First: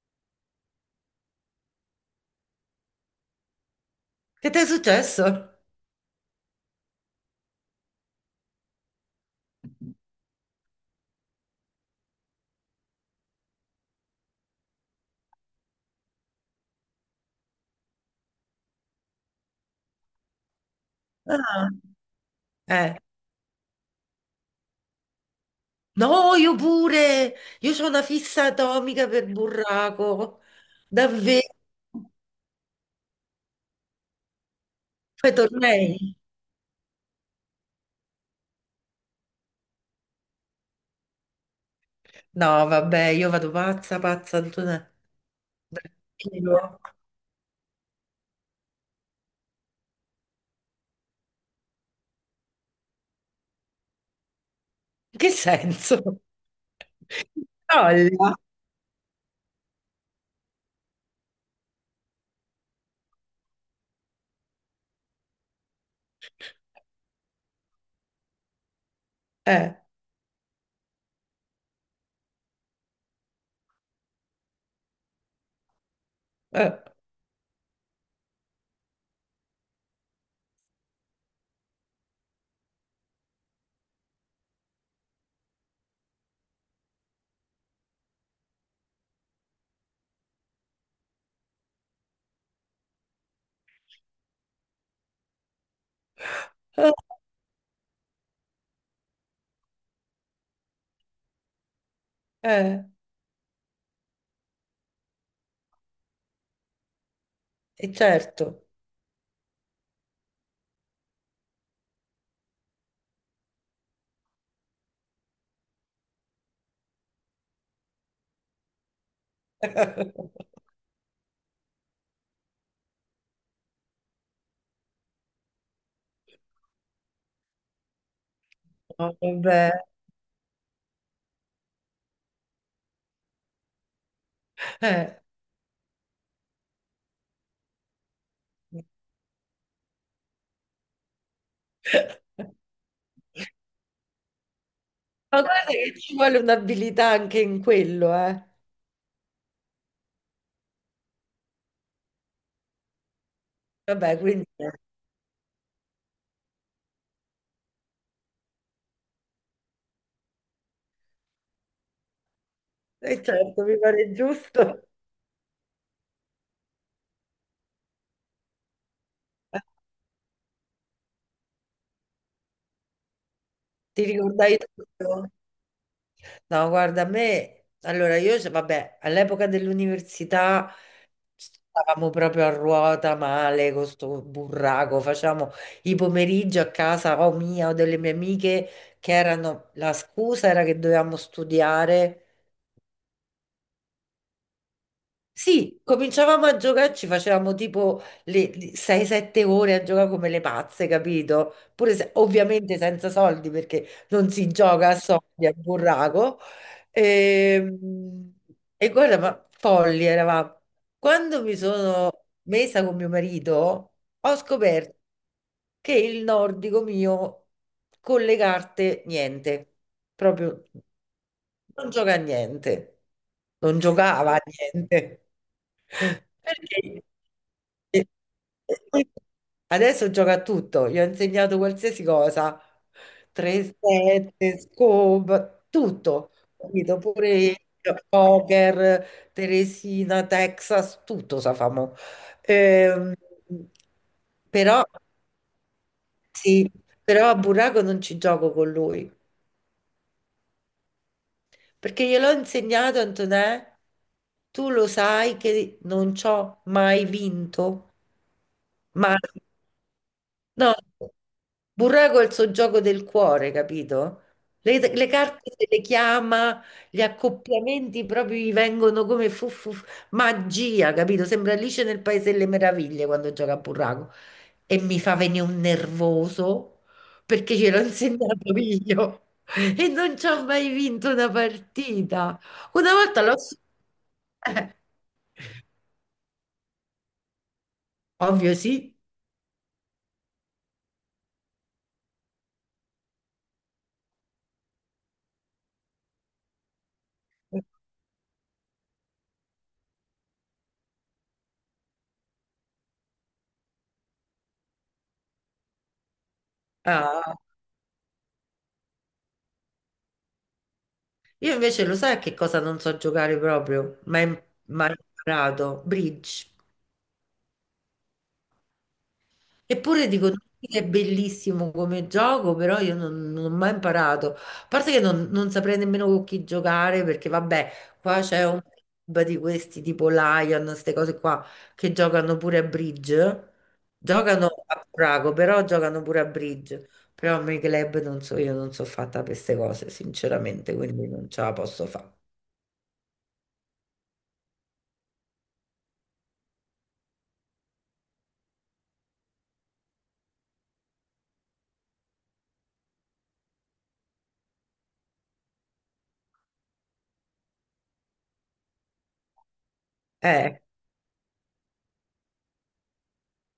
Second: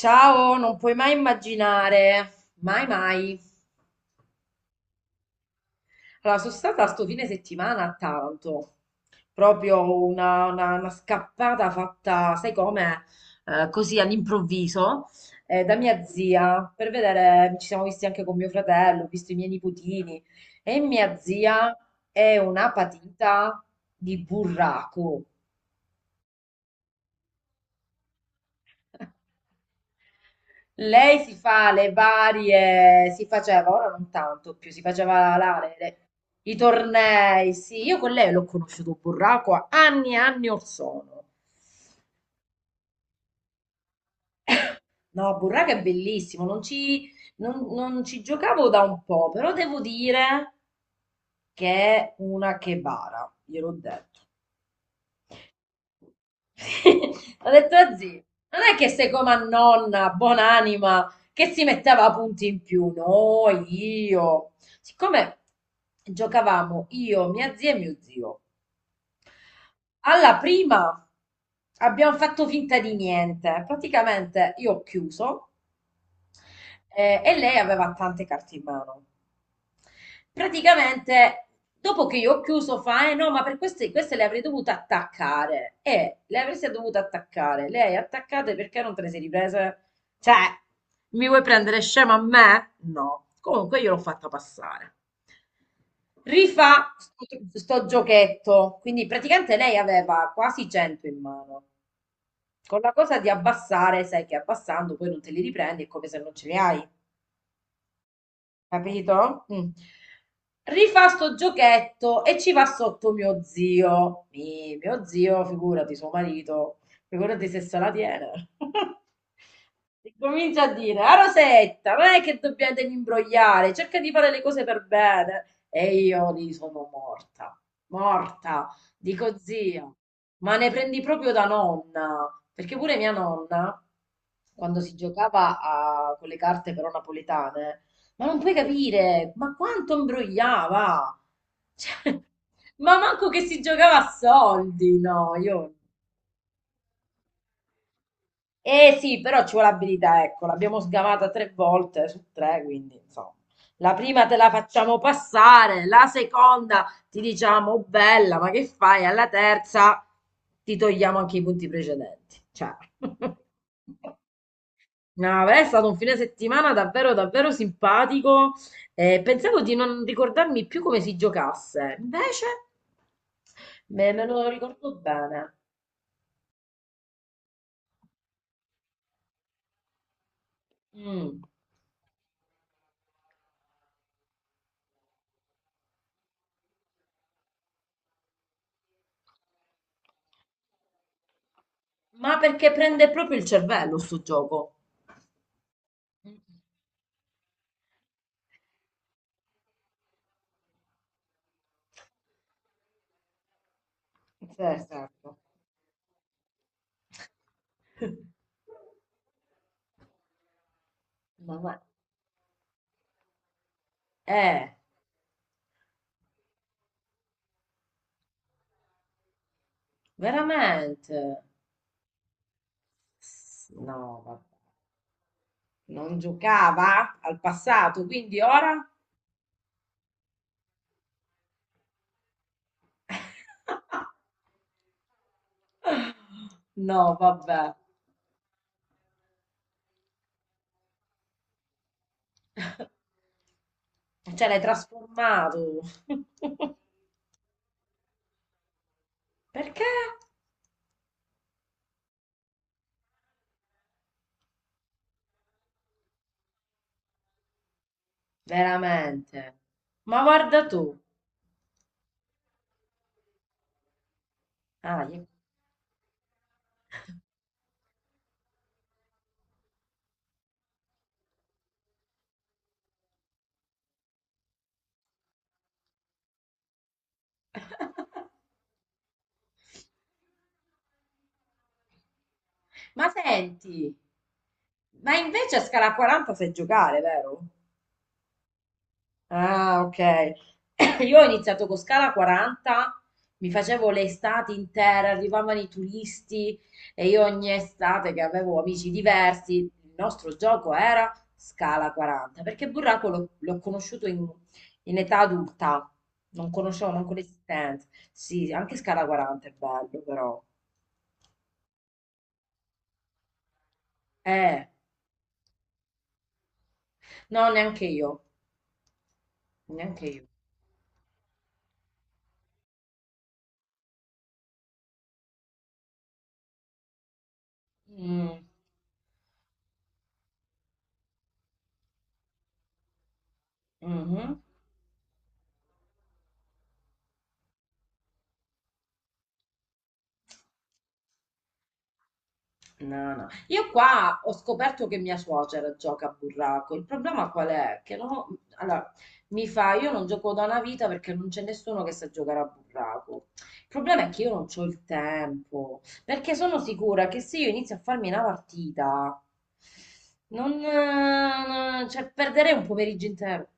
Ciao, non puoi mai immaginare, mai mai. Che ti è successo? Allora, sono stata sto fine settimana a Taranto, proprio una scappata fatta, sai come, così all'improvviso, da mia zia, per vedere, ci siamo visti anche con mio fratello, ho visto i miei nipotini, e mia Ah. zia è una Eh. patita di burraco. No, io pure, io ho una fissa atomica per burraco. Lei si Davvero? fa le varie, si faceva, ora non tanto più, si Fai faceva tornei? i tornei, sì, io con lei l'ho conosciuto Burraco a anni e anni or sono. No, vabbè, io vado pazza, pazza, Antonella. No, Burraco è bellissimo, non Io? ci, non- non ci giocavo da un po', però devo dire che è una chebara, gliel'ho detto. In che senso? Ho detto a zio, Olla. non è che sei come a nonna, buon'anima, che si metteva a punti in più. No, io. Siccome giocavamo io, mia zia e mio zio, Eh, alla prima abbiamo fatto finta di niente. Praticamente io ho chiuso eh, e lei aveva tante carte in mano. Praticamente, dopo che io ho chiuso, fa, eh no, ma per queste le avrei dovute attaccare. E le avresti dovute attaccare. Lei attaccate perché non te le sei riprese? Cioè, mi vuoi prendere scema a me? No. Comunque io l'ho fatta passare. Rifà sto giochetto. Quindi praticamente lei aveva quasi 100 in mano. Con eh, la cosa di abbassare, sai che abbassando poi non te li riprendi, è come se non ce li hai. Certo. Capito? Mm. Rifà sto giochetto e ci va sotto mio zio. Mio zio, figurati, suo marito, figurati se se la tiene. E comincia a dire, a Rosetta, non è che dobbiamo devi imbrogliare, cerca di fare le cose per bene. E io lì sono morta, morta. No, Dico, vabbè. zia, ma ne prendi proprio da nonna, perché pure mia nonna, quando si Eh. giocava con le carte però napoletane, ma non puoi capire, ma quanto imbrogliava! Cioè, ma manco che si giocava a soldi, no, Ma guarda io. che ci vuole un'abilità anche in quello, eh. Eh sì, però ci vuole abilità, ecco, l'abbiamo sgamata tre volte su tre, quindi insomma. La Vabbè, prima te quindi, la facciamo passare, la seconda ti diciamo "Oh, bella, ma che fai?" Alla terza ti togliamo anche i punti precedenti. Cioè. Certo, mi pare giusto. No, beh, è stato un fine settimana davvero, davvero simpatico. Pensavo di non ricordarmi più come si giocasse, invece Ti me lo ricordai ricordo tutto? bene. No, guarda, a me, allora io, vabbè, all'epoca dell'università Mm. stavamo proprio a ruota male con sto burraco, facciamo i pomeriggi a casa o mia o delle mie amiche che erano, la scusa era che dovevamo studiare. Ma perché prende proprio il cervello sto gioco? Sì, Mm. cominciavamo a giocare, ci facevamo tipo le 6-7 ore a giocare come le pazze, capito? Pure ovviamente senza soldi perché non si Sì, gioca a certo. soldi a burraco. E, e guarda, ma folli eravamo. Quando mi No, ma. sono messa con mio marito, ho Eh, scoperto che il nordico mio con le carte niente, proprio. veramente? Non gioca a niente, non No, giocava vabbè. a niente. Non Perché giocava al passato, e- quindi ora? poi adesso gioca a tutto, gli ho insegnato qualsiasi cosa, 3-7, scope, tutto, capito? No, Pure il vabbè. poker, Teresina, Texas, tutto sa fa mo. Ehm, Cioè, l'hai però, trasformato. sì, però a Buraco non ci gioco con lui. Perché? Perché gliel'ho insegnato, Antonè, tu lo sai che non ci ho mai vinto, mai. Veramente. Ma guarda No, tu. Burraco è il suo gioco del cuore, capito? Ah, Le carte se le chiama, gli accoppiamenti proprio gli vengono come fu magia, capito? Sembra Alice nel Paese delle Meraviglie quando gioca a Burraco. E mi fa venire un nervoso perché ce l'ho insegnato io e non ci ho mai vinto una partita. Una Ma volta l'ho... senti, ma invece a scala 40 sai giocare, vero? Ovvio sì. Ah, ok. Io ho iniziato con Scala 40, mi facevo le estati intere, arrivavano i turisti e io ogni estate che avevo amici diversi, il nostro gioco era Scala 40, perché Burraco l'ho conosciuto in età adulta, non conoscevo manco Ah. l'esistenza. Sì, anche Scala 40 è bello però. Io invece lo sai che cosa non so giocare proprio, ma im- Eh, ma ho imparato, bridge. no, neanche io, neanche Eppure io. dico tutti che è bellissimo come gioco, però io non ho mai imparato. A parte che non saprei nemmeno con chi giocare, perché vabbè, qua Mm, c'è un club di questi tipo Lion, queste cose qua, che giocano pure a bridge. mhm. Giocano a Prago, però giocano pure a bridge. Però a me i club non so, io non so fatta per queste cose, sinceramente, quindi non ce la posso No, no. Io qua ho scoperto che mia suocera gioca a burraco. Il problema qual è? Che no, allora, mi fa, io non gioco da una vita perché non c'è nessuno che sa giocare a burraco. Il problema è che io non ho il tempo, perché sono sicura che se io inizio a farmi una partita, fare. Cioè, perderei un pomeriggio intero.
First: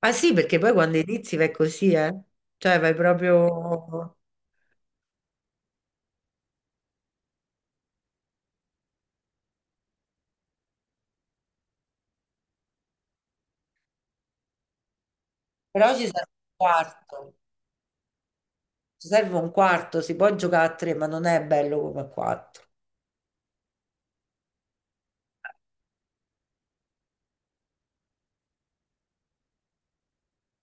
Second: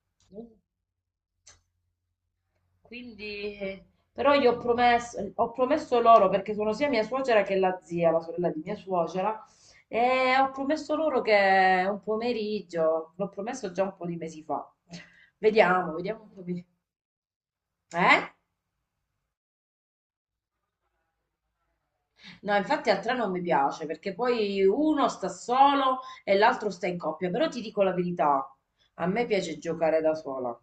Ma sì, perché poi quando inizi vai così, eh? Cioè vai Quindi, proprio... però io ho promesso loro, perché sono sia mia suocera che la zia, la sorella di mia suocera, e ho promesso loro che un pomeriggio, l'ho promesso già un po' di mesi fa. Vediamo, Però ci vediamo serve un po' un di. quarto, Eh? ci serve un quarto, si può giocare a tre, ma non è bello come a No, quattro. infatti a tre non mi piace, perché poi uno sta solo e l'altro sta in coppia, però ti dico la verità, a me piace giocare da sola.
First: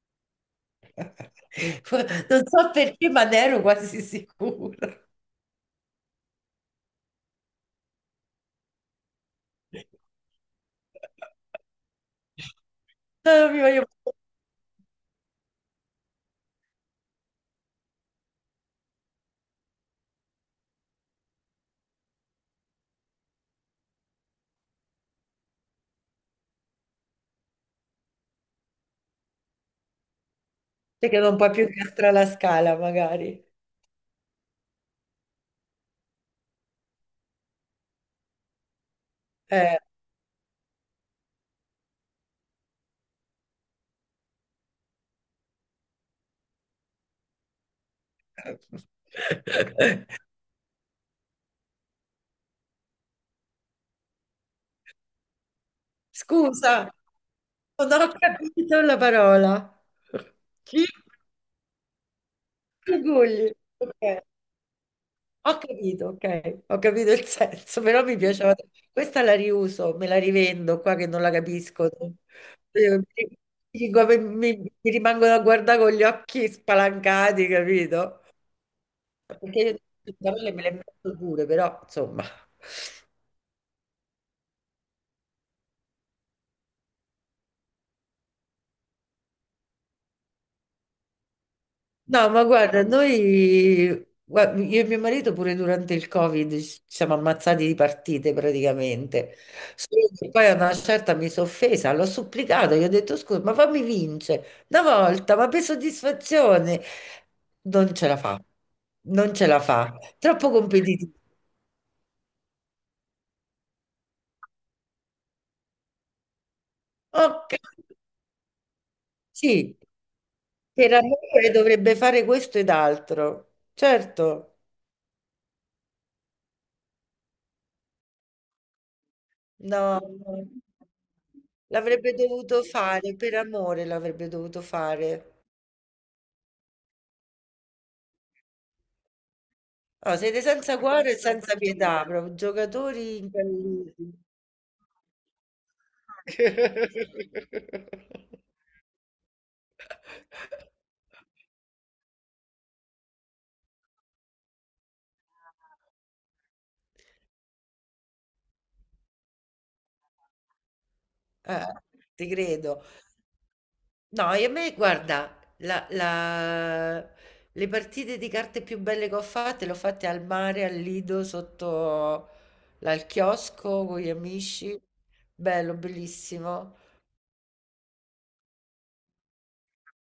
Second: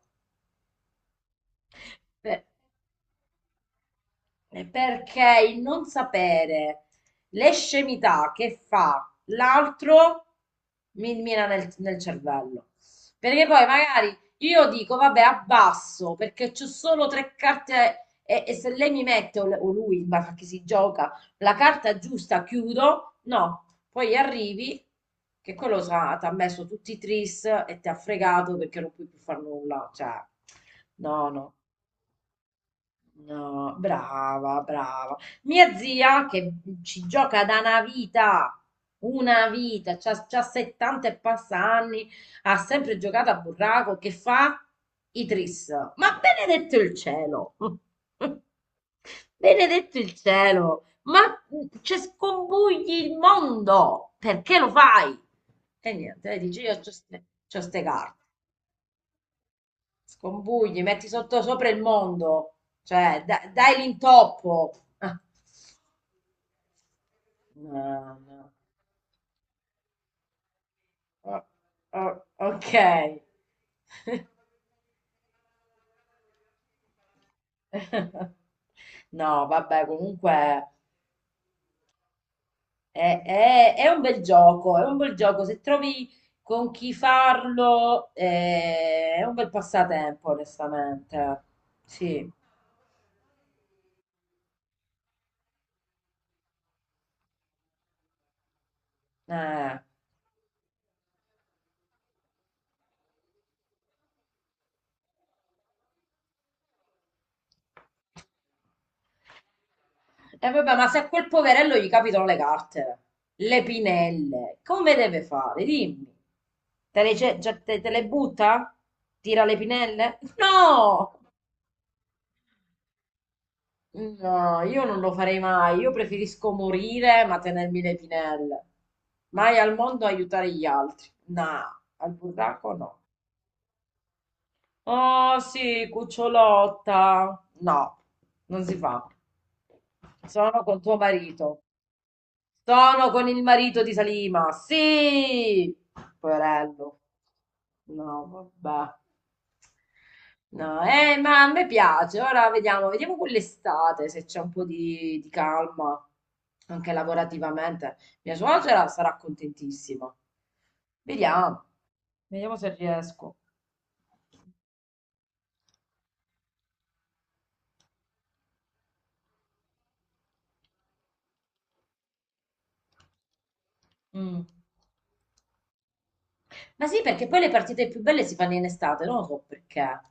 Beh, Non so perché, ma ne ero quasi sicura. perché il non sapere le scemità che fa l'altro mi mina nel cervello. Perché Ah, mi poi voglio... magari io dico, vabbè, abbasso perché c'ho solo tre carte e se lei mi mette o lui, ma che si gioca, la carta giusta, chiudo. No, poi arrivi che quello ti ha messo tutti i tris e ti ha fregato perché non puoi più fare nulla. Cioè, Perché no, non puoi no. più incastrare la scala, magari. No, brava, brava. Mia zia che ci gioca da una Eh. vita, c'ha 70 e passa anni, ha sempre giocato a burraco, che fa? I tris. Ma benedetto il cielo! Benedetto il cielo! Ma ci scombugli il mondo! Perché lo fai? E niente, dici io Scusa, c'ho ste non ho carte. capito la parola. Scombugli, Chi? metti sotto sopra il mondo, cioè da- Gugugli. dai Ok. l'intoppo. Ah, Ho capito, ok, ho capito il no, senso, però mi no. piaceva. Questa la riuso, me la rivendo qua che non la Oh, capisco. oh, Eh, ok. mi dico, mi rimangono a guardare con gli occhi spalancati, capito? No, Perché vabbè, io le me comunque le metto pure, però insomma. è un bel gioco, è un bel gioco. Se trovi con chi farlo, è un bel passatempo, onestamente. Sì. No, ma guarda, noi, io e mio marito pure durante il Covid ci siamo ammazzati di partite praticamente. Eh. Solo che poi a una certa mi sono offesa, l'ho supplicato, gli ho detto scusa, ma fammi vincere una volta, ma per soddisfazione. Non ce la fa, non ce la fa, E troppo vabbè, ma se a competitivo. quel poverello gli capitano le carte, le pinelle, come deve fare? Dimmi. Te le, ce- Ok, già- te- te le butta? Tira le sì, pinelle? per No! amore dovrebbe fare questo ed altro, No, certo. io non lo farei mai. Io preferisco morire ma tenermi le pinelle. Mai al No, mondo no. aiutare gli altri. No, al L'avrebbe dovuto burraco no. fare, per amore l'avrebbe dovuto Oh fare. sì, cucciolotta. No, non si fa. No, siete Sono senza con tuo cuore e senza marito. pietà, proprio Sono giocatori con il marito di incalliti. Salima. Sì! Poverello. No, vabbè. No, ma a me piace. Ora vediamo, vediamo con l'estate se c'è un po' di calma, anche lavorativamente. Mia suocera sarà contentissima. Vediamo, Eh, ti vediamo se credo. riesco. No, e a me, guarda, le partite di carte più belle che ho fatte le ho fatte al mare, al Lido, sotto al chiosco con gli Mm. amici. Bello, bellissimo. Ma sì, perché poi le partite più belle si fanno in estate, non lo so perché.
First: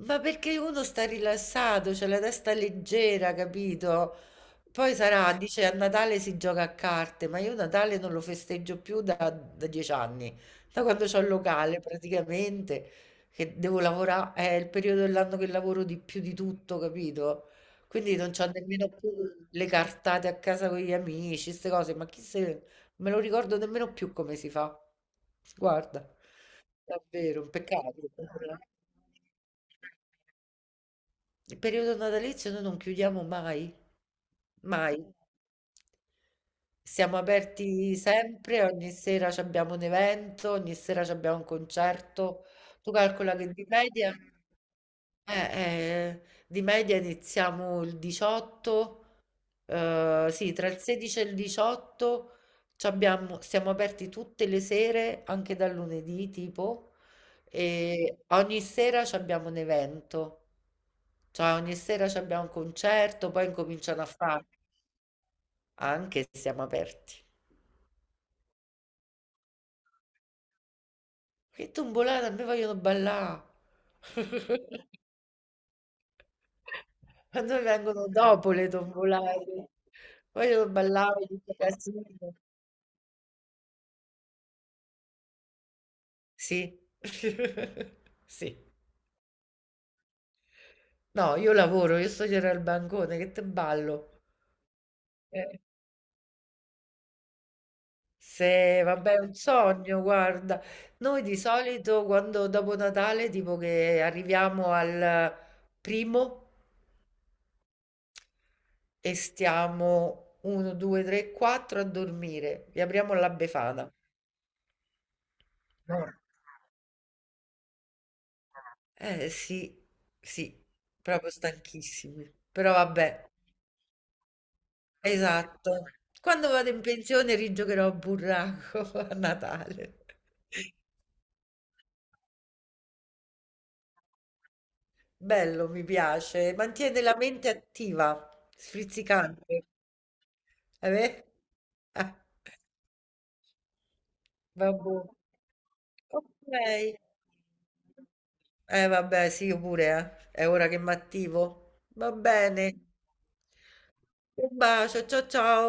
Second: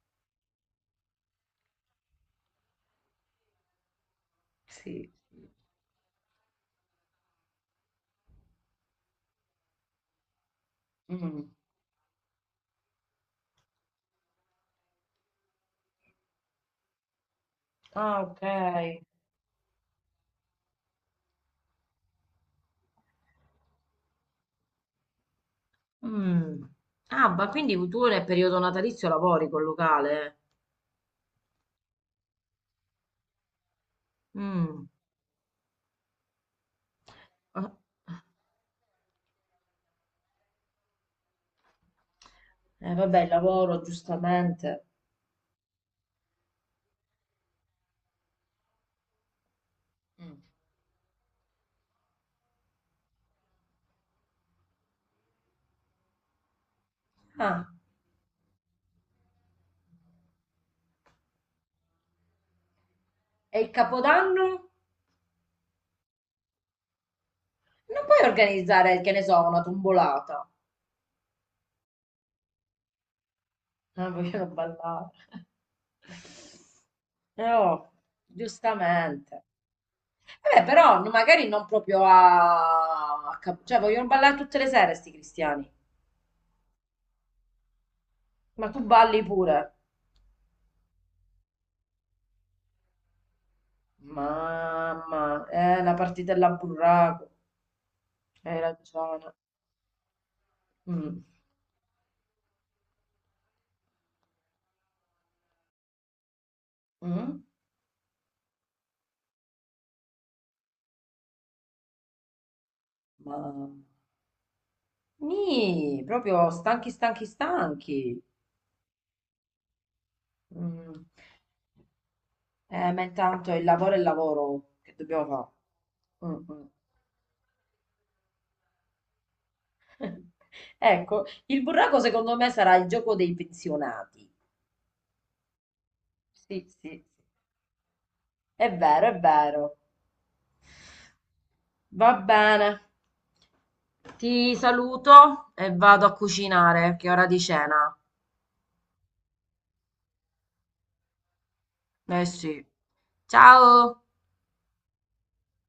Ma perché uno sta rilassato, c'è la testa leggera, capito? Poi Sì. sarà, dice, a Natale si gioca a carte, ma io Natale non lo festeggio più da 10 anni, da quando c'ho il Mm. locale praticamente, che devo lavorare, è il periodo dell'anno che lavoro di più di tutto, capito? Quindi Ah, non ok. c'ho nemmeno più le cartate a casa con gli amici, queste cose, ma chi se... non me lo ricordo nemmeno più come si fa. Guarda, Mm. Ah, davvero, ma un quindi peccato. tu nel periodo natalizio lavori col locale? Il periodo natalizio noi non chiudiamo mai, Mm. mai. Siamo Ah. aperti sempre, ogni sera c'abbiamo un evento, ogni sera c'abbiamo un concerto. Tu Vabbè, il calcola che lavoro, giustamente. eh, eh, di media iniziamo il 18. Uhm, Mm. sì, tra il 16 e il 18 c'abbiamo, siamo aperti tutte le sere, anche dal lunedì tipo, Ah, e ogni sera c'abbiamo un evento. Cioè ogni sera c'abbiamo un concerto, poi e il incominciano a fare capodanno? anche se siamo aperti. Non puoi organizzare, che ne so, una tombolata. Che tombolate, a me vogliono ballà. Ah, vogliono ballare. A noi Oh, vengono dopo le giustamente. tombolate. Vabbè, Vogliono però ballare, magari tutto non casino. proprio cioè, vogliono ballare tutte le sere, sti cristiani. Sì. Sì. Ma tu balli pure. No, io lavoro, io stasera al bancone, che te ballo. Mamma, Eh, la partitella a burraco. Hai Se, vabbè, è ragione. un sogno, guarda. Mm. Noi di solito quando dopo Natale, tipo che arriviamo al primo Mm. e stiamo 1, 2, 3, 4 a dormire, vi apriamo la Mamma. Befana. Nì, No. proprio stanchi, stanchi, stanchi. Eh sì, sì, Mm. proprio stanchissimi. Però Ma vabbè, intanto il lavoro è il lavoro che dobbiamo esatto. fare. Mm, Quando mm. vado in pensione rigiocherò a burraco a Natale. Ecco, il burraco secondo me sarà il gioco dei pensionati. Bello, mi piace. Sì, Mantiene sì, la mente attiva, è vero, è sfrizzicante. vero. Beh? Va Ah, bene, ti vabbè. saluto e vado a Ok. cucinare, che è ora di cena. Eh vabbè, sì, io pure, eh. È ora che mi attivo. Va Eh sì. bene. Ciao! Un bacio, ciao ciao.